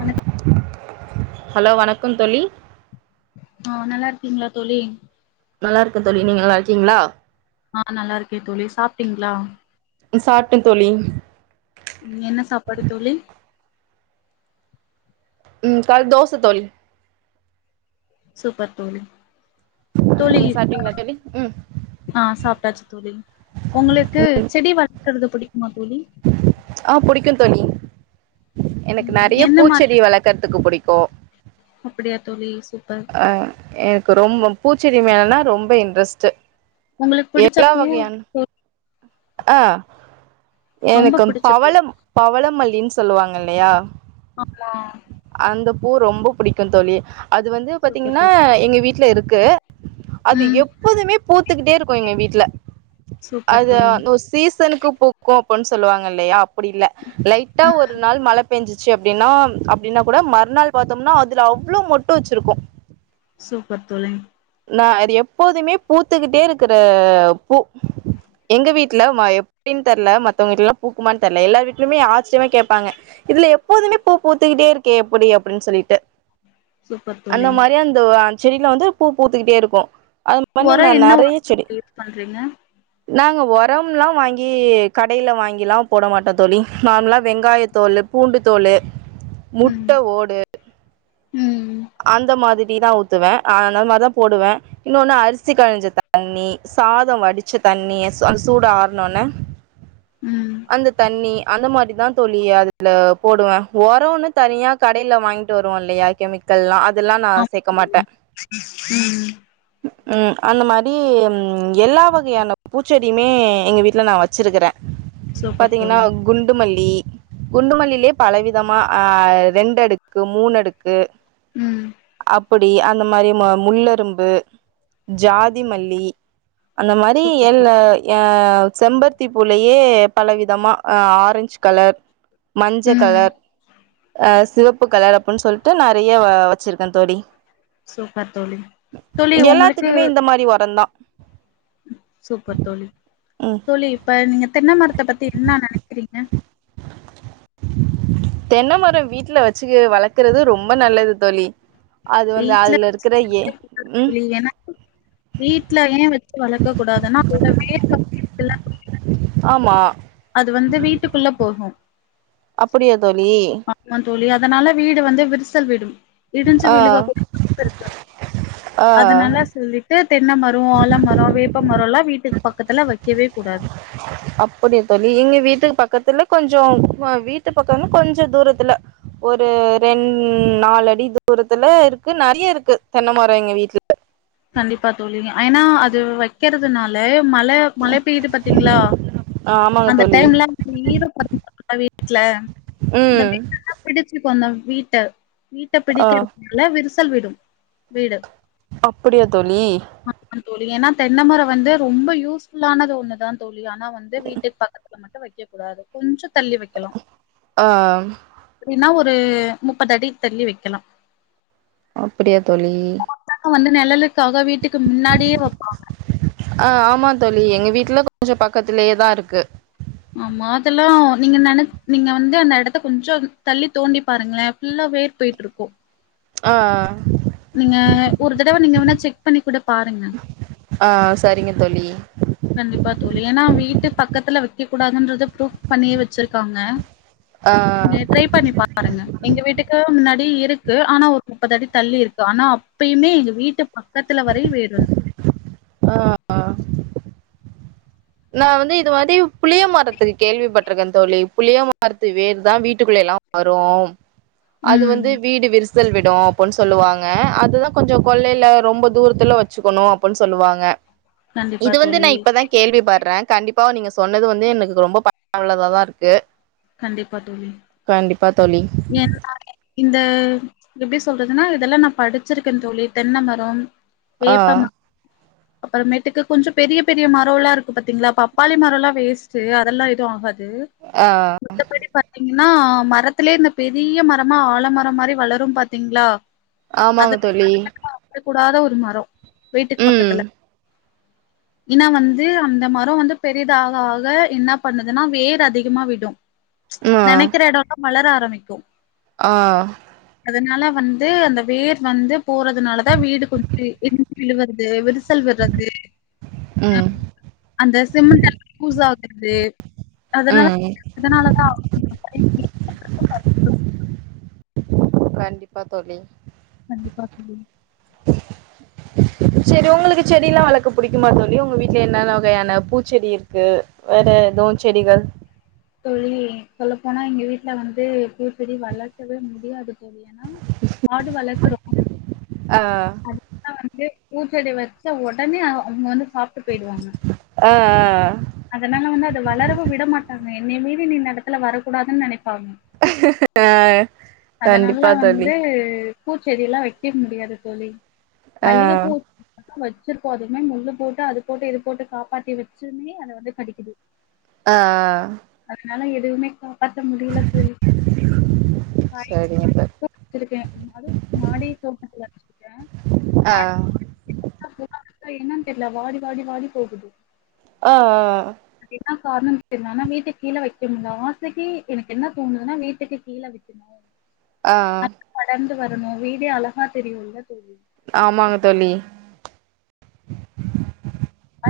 வணக் ஹலோ வணக் கம் தோழி ஆஹ் நல்லா இருக்கீங்களா தோழி நல்லா இருக்க தோழி நீங்க நல்லா இருக்கீங்களா ஆஹ் நல்லா இருக்கே தோழி சாப்ட்டீங்களா சாப்டே தோழி உம் என்ன சாப்பாடு தோழி உம் கல் தோச தோழி சூப்பர் தோழி தோழி நீங்க சாப்ட்டீங்களா தோழி ம் ஆஹ் சாப்பிட்டாச்சு தோழி உங்களுக்கு செடி வள கருது பிடிக்குமா தோழி ஆஹ் புடிக்கு தோழி எனக்கு ம் நறைய எந்த மாரி பூச்செடி வளக்கறதுக்கு புடிக்கு போ அப்படியா தோழி சூ ஆஹ் ஏ ரொம்ப பூச்செடி மேலனா ரொம்ப இன்ட்ரெஸ்ட் உங்களுக்கு புடிச்ச பூ தோ ஆஹ் ரொம்ப எனக்கு புடிச்ச பூ பவளம் பவளமல்லின் சொல்லுவாங்க இல்லையா ஆமா அந்த பூ ரொம்ப புடிக்கு தோழி அது வந்து சூப்பர் பாத்தீங்கன்னா தோழி எங்க வீட்டுல இருக் கு அது ம் எப்போதுமே பூத்துக்கிட்டே இருக்கும் எங்க வீட்டுல சூப்பர் தோழி சீசனுக்கு பூக்கும் அப்படின் சொல்லுவாங்க இல்லையா அப்படியல லைட்டா ம் ஒரு நாள் மழை பெஞ்சுச்சு அப்டின்னா அப்டின்னா கூட மறுநாள் பாத்தோம்னா அதுல அவ்ளோ மொட்டும் வச்சிருக்கோ சூப்பர் தோழி நா அது எப்போதுமே பூத்துக்கிட்டே இருக்கிற பூ எங்க வீட்டுல எப்டின்னு தரல மத்தவங்க வீட்டுல எல்லாம் பூக்குமனு தரல எல்லார் வீட்டுலயுமே ஆச்சரியமா கேட்பாங்க இதுல எப்போதுமே பூ பூத்துக்கிட்டே இருக்கே எப்படி அப்டின்னு சொல்லிட்டு சூப்பர் தோழி அந்த மாரி அந்த செடிலாம் வந்து பூ பூத்துக்கிட்டே இருக்கும் அது மண்ணி ஒரோ நான் என்ன ஒரோ நறைய செடி யூஸ் பண்றீங்க நாங்க உரம்லாம் வாங்கி கடையில் வாங்கிலாம் போட மாட்டோம் தோழி நார்மலாக வெங்காய தோல் பூண்டு தோல் முட்ட ம் ஓடு ம் அந்த மாதி ரி தான் ஊத்துவேன் அன மாதிரிதான் போடுவேன் இன்னொன்னு அரிசி கழிஞ்ச தண்ணி சாதம் வடிச்ச தண்ணி அந்த சூடு ஆறனொனே ம் அந்த தண்ணி அந்த மாதிரி தான் தோழி அதுல போடுவேன் ஒரம்ன்னு தனியா கடையில வாங்கிட்டு வருவோம் இல்லையா கெமி கல்லாம் ஆம் உம் ம் அந்த மாரி எல்லா வகையான பூச்செடியுமே எங்க வீட்டில் நான் வச்சுருக்கறன் சூப்பர் தோழி பாத்தீங்கன்னா குண்டு மல் லி குண்டுமல்லிலயே பல விதமா ஆஹ் ரெண்டு அடுக்கு மூணு அடுக்கு உம் அப்படி அந்த மாதிரி முள்ளரும்பு ஜாதி மல்லி அந்த மாரி சூப்பர் தோ எல்ல அஹ் செம்பருத்தி பூலயே பல விதமாஹ் ஆரஞ்ச் கலர் மஞ்ச ம் கலர் அ சிவப்பு கலர் அப்டின்னு சொல்லிட்டு நெறை யா வச்சிருக்கேன் தோழி சூப்பர் தோழி தோழி ஒங்களுக்கு எல்லாத்துக்குமே இந்த மாரி ஒரந்தா சூப்பர் தோழி ம் தோழி இப்ப நீங்க தென்மரத்த பத்தி என்ன நெனைக்கிறீங்க தென்னை மரம் வீட்டுல வச்சு வளர்க்குறது ரொம்ப நல்லது தோழி அது வந்து வீட்ல அதுல இருக்கிற ஏ ம் [inaudible] ஏனா வீட்ல ஏ வெச் வளக்கக் கூடாதுன்னா அதோட வேர் [inaudible] ஆமா அது வந்து வீட்டுக்குள்ள போகு அப்படியா தோழி [inaudible] தோழி அதனால வீடு வந்து விரிசல் விடும் இடிஞ்சு ஆ விழுக ஆ [inaudible] அதனால சொல்லிட்டு தென்ன மரோ ஆல மரோ வேப்ப மரோல்லா வீட்டுக் பக்கத்ல வ அப்படியா தோழி இங்க வீட்டுக்கு பக்கத்துல கொஞ்சோ அ வீட்டு பக்கன கொஞ்ச தூரத்தில ஒரு ரெண் நாலு அடி தூரத்தில இருக்கு நறைய இருக்கு தென்னமரோ எங்க வீட்ல கண்டிப்பா தோழி அய்னா அது வக்கிற துனால மழ மழ பெய்து பாத்தீங்ளா ஆமாங்க அந்த தோழி டைம்லா [inaudible] வீட்ல ம் [inaudible] கொன்ன வீட்ட வீட்ட ஆ பிடிக்கிறதுனால விரிசல் விடும் வீடு ப்பிடியா தோழி ஆமா தோழி ஏனா தென்ன மர வந்து ரொம்ப யூஸ்ஃபுல்லானது ஒண்ணு தா தோழ் ழி ஆனா வந்து வீட்டுக் பக்கத்தில மட்டு வெக் க்க கூடாது கொஞ்சத் தள்ளி வெக்கலா ஆ ஏன்னா ஒர் ரு முப்பது அடி தள்ளி வெக்கலா அப்பிடியா தோழி கு வந்து நெழலுக் க்காக வீட்டுக்கு மின்னாடியே வெப்பாங்க அ ஆமாந் தோழி எங்க வீட்ல கொஞ்சோ பக்கத்துலியே தா இருக்கு ஆமா அதெல்லா நீங்க நெனச் நீங்க வந்து அந்த எடத்த கொஞ்சோ தள்ளி தோண்டி பாருங்ளே ஃபுல்லா வேர் போயிட்ருக்கூ அ ஆ ஒரு தடவ நீங்க வேணா செக் பண்ணி கூடப் பாருங்க ஆ ஆ சரிங்க தோழி கண்டிப்பா தோழி ஏனா வீட்டு பக்கத்தல வைக்க கூடாதுன்றது ஃப்ரூஃப் பண்ணியே வெச்சிருக்காங்க ஆ ங்க ட்ரை பண்ணி பாருங்க எங்க வீட்டுக்கு கு முன்னாடி இருக்கு ஆனா ஒரு முப்பது அடி தள்ளி இருக்கு ஆனா அப்பியுமே எங்க வீட்டு பக்கத்தல வரையு வேர் வந் ஆ நா வந்து இது மாரி புளிய மரத்துக்கு கேள்விப்பட்ருக்க தோழி புளிய மரத்து வேருதா வீட்டுக்குள்ளைலா வரும் அது ம் வந்து வீடு விரிச சல் விடு அப்புன் சொல்வாங்க அதுதா கொஞ்ச கொள்ளையில ரொம்ப தூரத்துல வச்சுக்கணு அப்புன் சொல்லுவாங்க கண்டிப்பா இது வந்து நா தோழி இப்பதா கேள்வி ப டறே கண்டிப்பா நீங்க சொன்னது வந்து எனக்கு ரொம்ப பயனுள்ளதாதா இருக்கு கன்டிப்பா தோழி கண்டிப்பா தோழி என் [inaudible] இந்த எப்டி சொல்றதுன்னா இதெல்லா நா படிச்சிருக்கே தோழி தென்ன மரம் ஆ வேப்ப ம அப்புறமேட்டுக்கு கொஞ்ச பெரிய பெரிய மரல்லா இருக்கு பாத்திங்ளா பப்பாளி மரல்லா வேஸ்ட்டு அதெல்லா எது ஆகாது ஆ பாத்திங்னா மரத்திலயே இந்த பெரிய மரமா ஆலமரம் மாரி வளரும் பாத்திங்ளா ஆமாங்க தோழி கூடாத ஒரு மர வீட்டுக்கு ம் பக்கத்துல இனா வந்து அந்த மர வந்து பெரிதாக ஆக என்ன பண்ணுதுனா வேர் அதிகமா விடு ஆ நெனைக்கற எடல்லா வளர ஆரம்பிக் க்கு ஆ அதனால வந்து அந்த வேர் வந்து போறதுனாலதா வீடு கொஞ்ச [inaudible] விழுவ றது விரிசல் விடுறது ம் அந்த சிமெண்ட்ட பூசா றது அதனால ம் அதனாலதா [inaudible] கண்டிப்பா தோழி கண்டிப்பா தோழி செரி உங்களுக்கு செடி எல்லா வளக்க புடிக்குமா தோழி உங்க வீட்ல என்னன்ன வகையான பூச்செடி இருக்கு வேற எதுவு செடிகள் தோழி சொல்லப்போனா எங்கெ வீட்ல வந்து பூச்செடி வளர்க்கவே முடியாது தோழி ஏனா ஆடு வளர்க்குறோ அ அதுல வந்து பூச்செடி வச்ச ஒடனே அ அதுங்க வந்து சாப்ட்டு பெய்டுவாங்க ஆ ஆ அதனால வந்து அத வளரவு விட மாட்டா நீ என்னய மீறி நீ நடத்துல வரக்கூடதுன் நனை பாகு அதனல்ல கண்டிப்பா தோழி வந்து பூச்செடி எல்லா வெக்க முடியாது தோழி ஆ மல்லிக பூ வச்சிருப்போதுமே முள்ளு போட்டு அது போட்டு இது போட்டு காப்பாத்தி வச்சுமே அத வந்து கடிக்குது ஆ ஆ அதனால எதுவுமே காப் பாத்த முடியில தோழி சரிங்க காய்க தோழி வச்சிருக்கேன் அதும் மாடி தோட்டத்துல வச்சிருக்கேன் ஆ [unintelligible] ப்ப என்னன் தெரியல வாடி வாடி வாடி போகுது ஆ ஆ ஆ அது என்ன கார்ணம் தெர்ல ஆனா வீட் டுக்கு கீழே வைக்கனுமு ஆசைக்கு எனக்கு என்ன தோணுதுன்னா வீட்டுக்கு கீழே வைக்கணும் ஆ ஆ இருந்து வரமோ வீடே அழகா தெரியுல்ல ஆமாங்க தோழி அ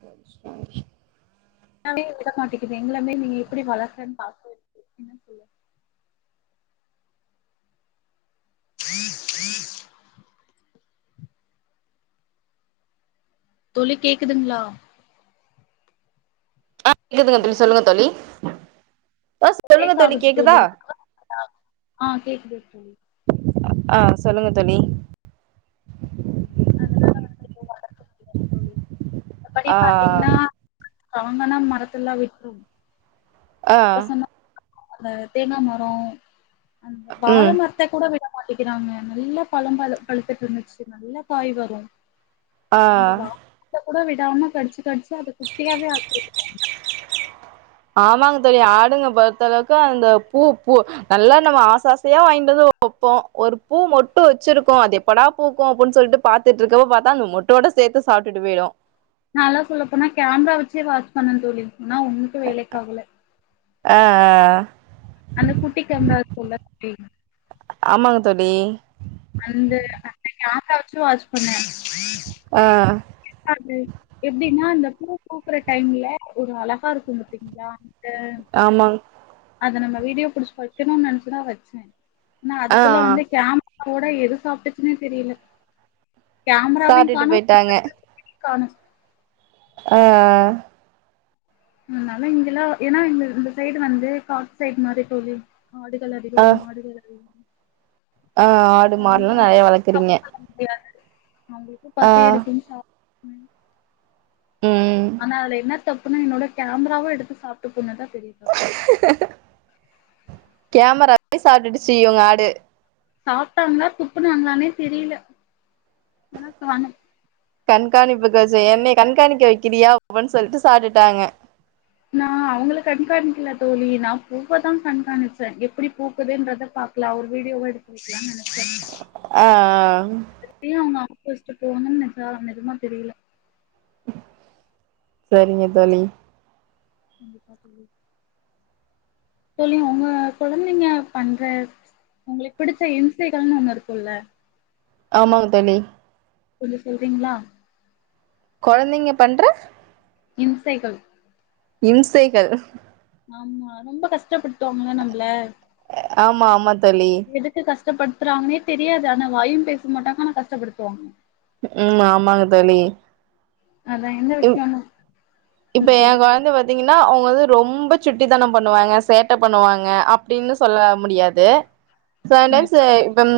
[unintelligible] எல்லாமே விட மாட்டேக்குது எங்கள மீறி நீங்க எப்படி வளர்க்கன்னு பாக்க என்னனு சொல்ல தோழி கேக்குதுங்களா ஆ கேக்குதுங்க தோழி சொல்லுங்க தோழி [unintelligible] சொல்லுங்க ஷேக் ஆகுது கேக்குதா தோழி ஆ கேக்குது தோழி ஆ சொல்லுங்க தோழி அதனால வந்து [unintelligible] [unintelligible] தோழி அப்படி ஆ பாத்தீங்னா அவுங்கனா மரத்துலா விட்ரும் ஆ அந்த தேங்கா மரோ அந்த வாழ ம் மரத்த கூட விடா மாட்டிக்கிறாங்க நல்ல பழோதா அது பழுத்துட்டு இருந்துச்சு நல்ல காய் வரும் ஆ ஆ கூட விடாம கடிச்சு கடிச்சு அத குட்டியாவே ஆக்கிட்டாங்க ஆமாங்க தோழி ஆடுங்க பொறுத்த அளவுக்கு அந்த பூ பூ நல்லா நம்ம ஆச ஆசாசையா வாங்கிட்டு வந்து வைப்போம் ஒரு பூ மொட்டு வச்சிருக்கு அது எப்படா பூக்கும் அப்டின் சொல்லிட்டு பாத்துட்டு இருக்கப்ப பாத்தா அந்த மொட்டோட சேத்து சாப்டுட்டு போயிடும் நாலா சொல்லப்போனா கேமரா வச்சே வாட்ச் பண்ணணு தோழி ஆனா ஒண்ணுக்கு வேலைக்கு ஆகல ஆஹ ஆஹ அந்த குட்டிக்கு அங்க இருக்குல எப்டினு ஆமாங்க தோழி வந்து அன்னிக்கு ஆக்க வச்சு வாட்ச் பண்ணேன் ஆஹ அது எப்டின்னா அந்தக் பூ பூக்குற டைம்ல ஒரு அழகா இருக்கும் பாத்திங்களா அத ஆமாங் அத நம்ம வீடியோ புடிச்சு வைக்கணுனு நெனைச்சு‌தா வச்சே ஆனா ஆ அதுக்குள்ள வந்து கேமராவோட எ எது சாப்ட்டுச்சுனே தெரில சாப்டுட்டு போயிட்டாங்க காணு ஆ அ அதனால இங்கெல்லா ஏனா இந்த சைடு வந்து காட்டு சைடு மாரி தோழி ஆடுகள் அதிகோ ஆ மாடுகள் அதிகோ ஆ ஆடு மாடுலா நம்ம நறையா வளக்குறீங்க அவுங்களுக்கு ஆ பசி எடுக்குனு சாப் ம், ம் ஆனா அதுல என்ன தப்புனா என்னோட கேமராவு எடுத்து சாப்ட்டு போனதுதா கேமரா வ சாப்ட்டுச்சி உங்க ஆடு சாப்ட்டாங்ளா துப்புனாங்களானே தெரில, ஆனா காணு கண்காணிப்புக்கா வச்ச என்னைய கண்காணிக்க வைக்கிறியா அப்டின்னு சொல்லிட்டு சாப்ட்டுட்டாங்க நா அவங்கள கண்காணிக்கல தோழி நா பூவ தா கண்காணிச்ச எப்டி பூக்குதுன்றத பாக்கலா ஒரு வீடியோவா எடுத்து வைக்கிலான் நனச் ஆ ஆ ஆ கோச்சிட்டு போணு நனச்சதா நெஜமா தெரில சரிங்க தோழி தோழி ஒங்க கொழந்தைங்க பண்ற உங்களுக்கு பிடிச்ச இம்சைகள்னு ஒண்ணு இருக்குல்ல ஆமாங்க தோழி கொஞ்சோ சொல்றீங்ளா கொழந்தைங்க பண்ற இம்சைகள் இம்சைகள் ஆமா ரொம்ப கஷ்டப்படுத்துவாங்கல நம்பள ஆமா ஆமாத் தோழி கஷ்டப்படுத்துறாங்னே தெரியாது ஆனா வாயு பேச மாட்டாங்க ஆனா கஷ்டப்படுத்துவாங்க ம் ஆமாங்க தோழி அதா எந்த இப் விஷயம்னு இப்ப நீங்க எ சொல்றீங்களா கொழந்த பாத்தீங்கன்னா அவங்க வந்து ரொம் ரொம்ப சுட்டித்தனோ பண்ணுவாங்க சேட்ட பண்ணுவாங்க அப்டின்னு சொல்ல முடியாது செல டைம்ஸ் கண்டிப்பா தோழி இப்பம்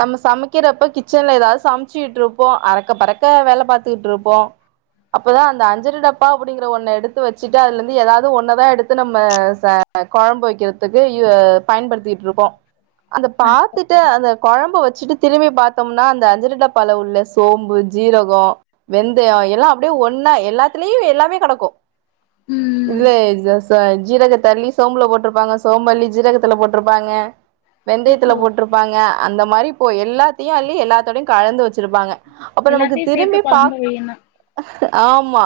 நம்ம சமைக்கிறப்ப கிச்சன்ல ஏதாது சம்சுட்ருப்போ அரக்க பறக்க வேல பாத்துகிட்ருப்போ அப்பதா அந்த அஞ்ஜர டப்பா அப்டிங்கிற ஒன்ன எடுத்து வச்சிட்டு அதுல இருந்து ஏதாது ஒன்னதா எடுத்து நம்ம ச கொழம்பு வைக்கிறதுக்கு யூ பயன்படுத்திட்டு இருப்போ அந்த கண்டிப்பா பாத்துட்டு அந்த கொழம்ப வச் சிட்டு திரும்பி பாத்தோம்னா அந்த அஞ்சர டப்பால உள்ள சோம்பு ஜீரகோ வெந்தயா எல்லாப் அப்டே ஒன்னா எல்லாத்லியு எல்லாமே கடக்கு ம் இதுலே எக்சாஸ் த ஜீரகத்த அள்ளி சோம்புல போட்ருப்பாங்க சோம் அள்ளி ஜீரகத்துல போட்ருப்பாங்க வெந்தயத்துல போட்ருப்பாங்க அந்தம் மரி போ எல்லாத்யு அள்ளி எல்லாத்தோடயு கலந்து வச்சிருப்பாங்க அப்ப நமக்கு எல்லாத்தியு சேத்து திரும்பி கொழம்ப பாக் வெய்யன்னா ஆமா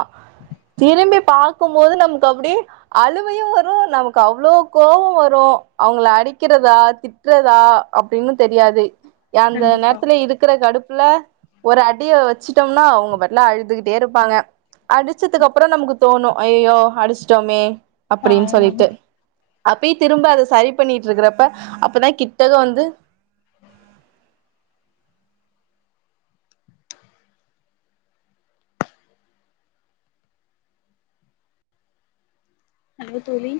திரும்பி பாக்குமோது நமுக்கு அப்டி அழுவையு வரு நமக்கு அவ்ளோ கோவ வரு அவுங்குல அடிக்கிறதா திட்றதா அப்டின்னு தெர்யாது யாந்த கண்டிப்பா நேர்த்துல இருக்குற கடுப் ல்ல ஒரு அடிய வச்சிட்டம்னா அவுங்க பட்லா அழுதுகுட் டேருப்பாங்க அடிச்சிதுக் அப்ற நமுக்கு தோணு ஐயயோ அடிச்ட்டோமே அப்புடின் பாவமே சொல்லிட்டு அப்பியி திரும்ப அத சரி பண்ணிட் இருக்குறப்ப அப்பதா கிட்டக வந்து ஹலோ தோழி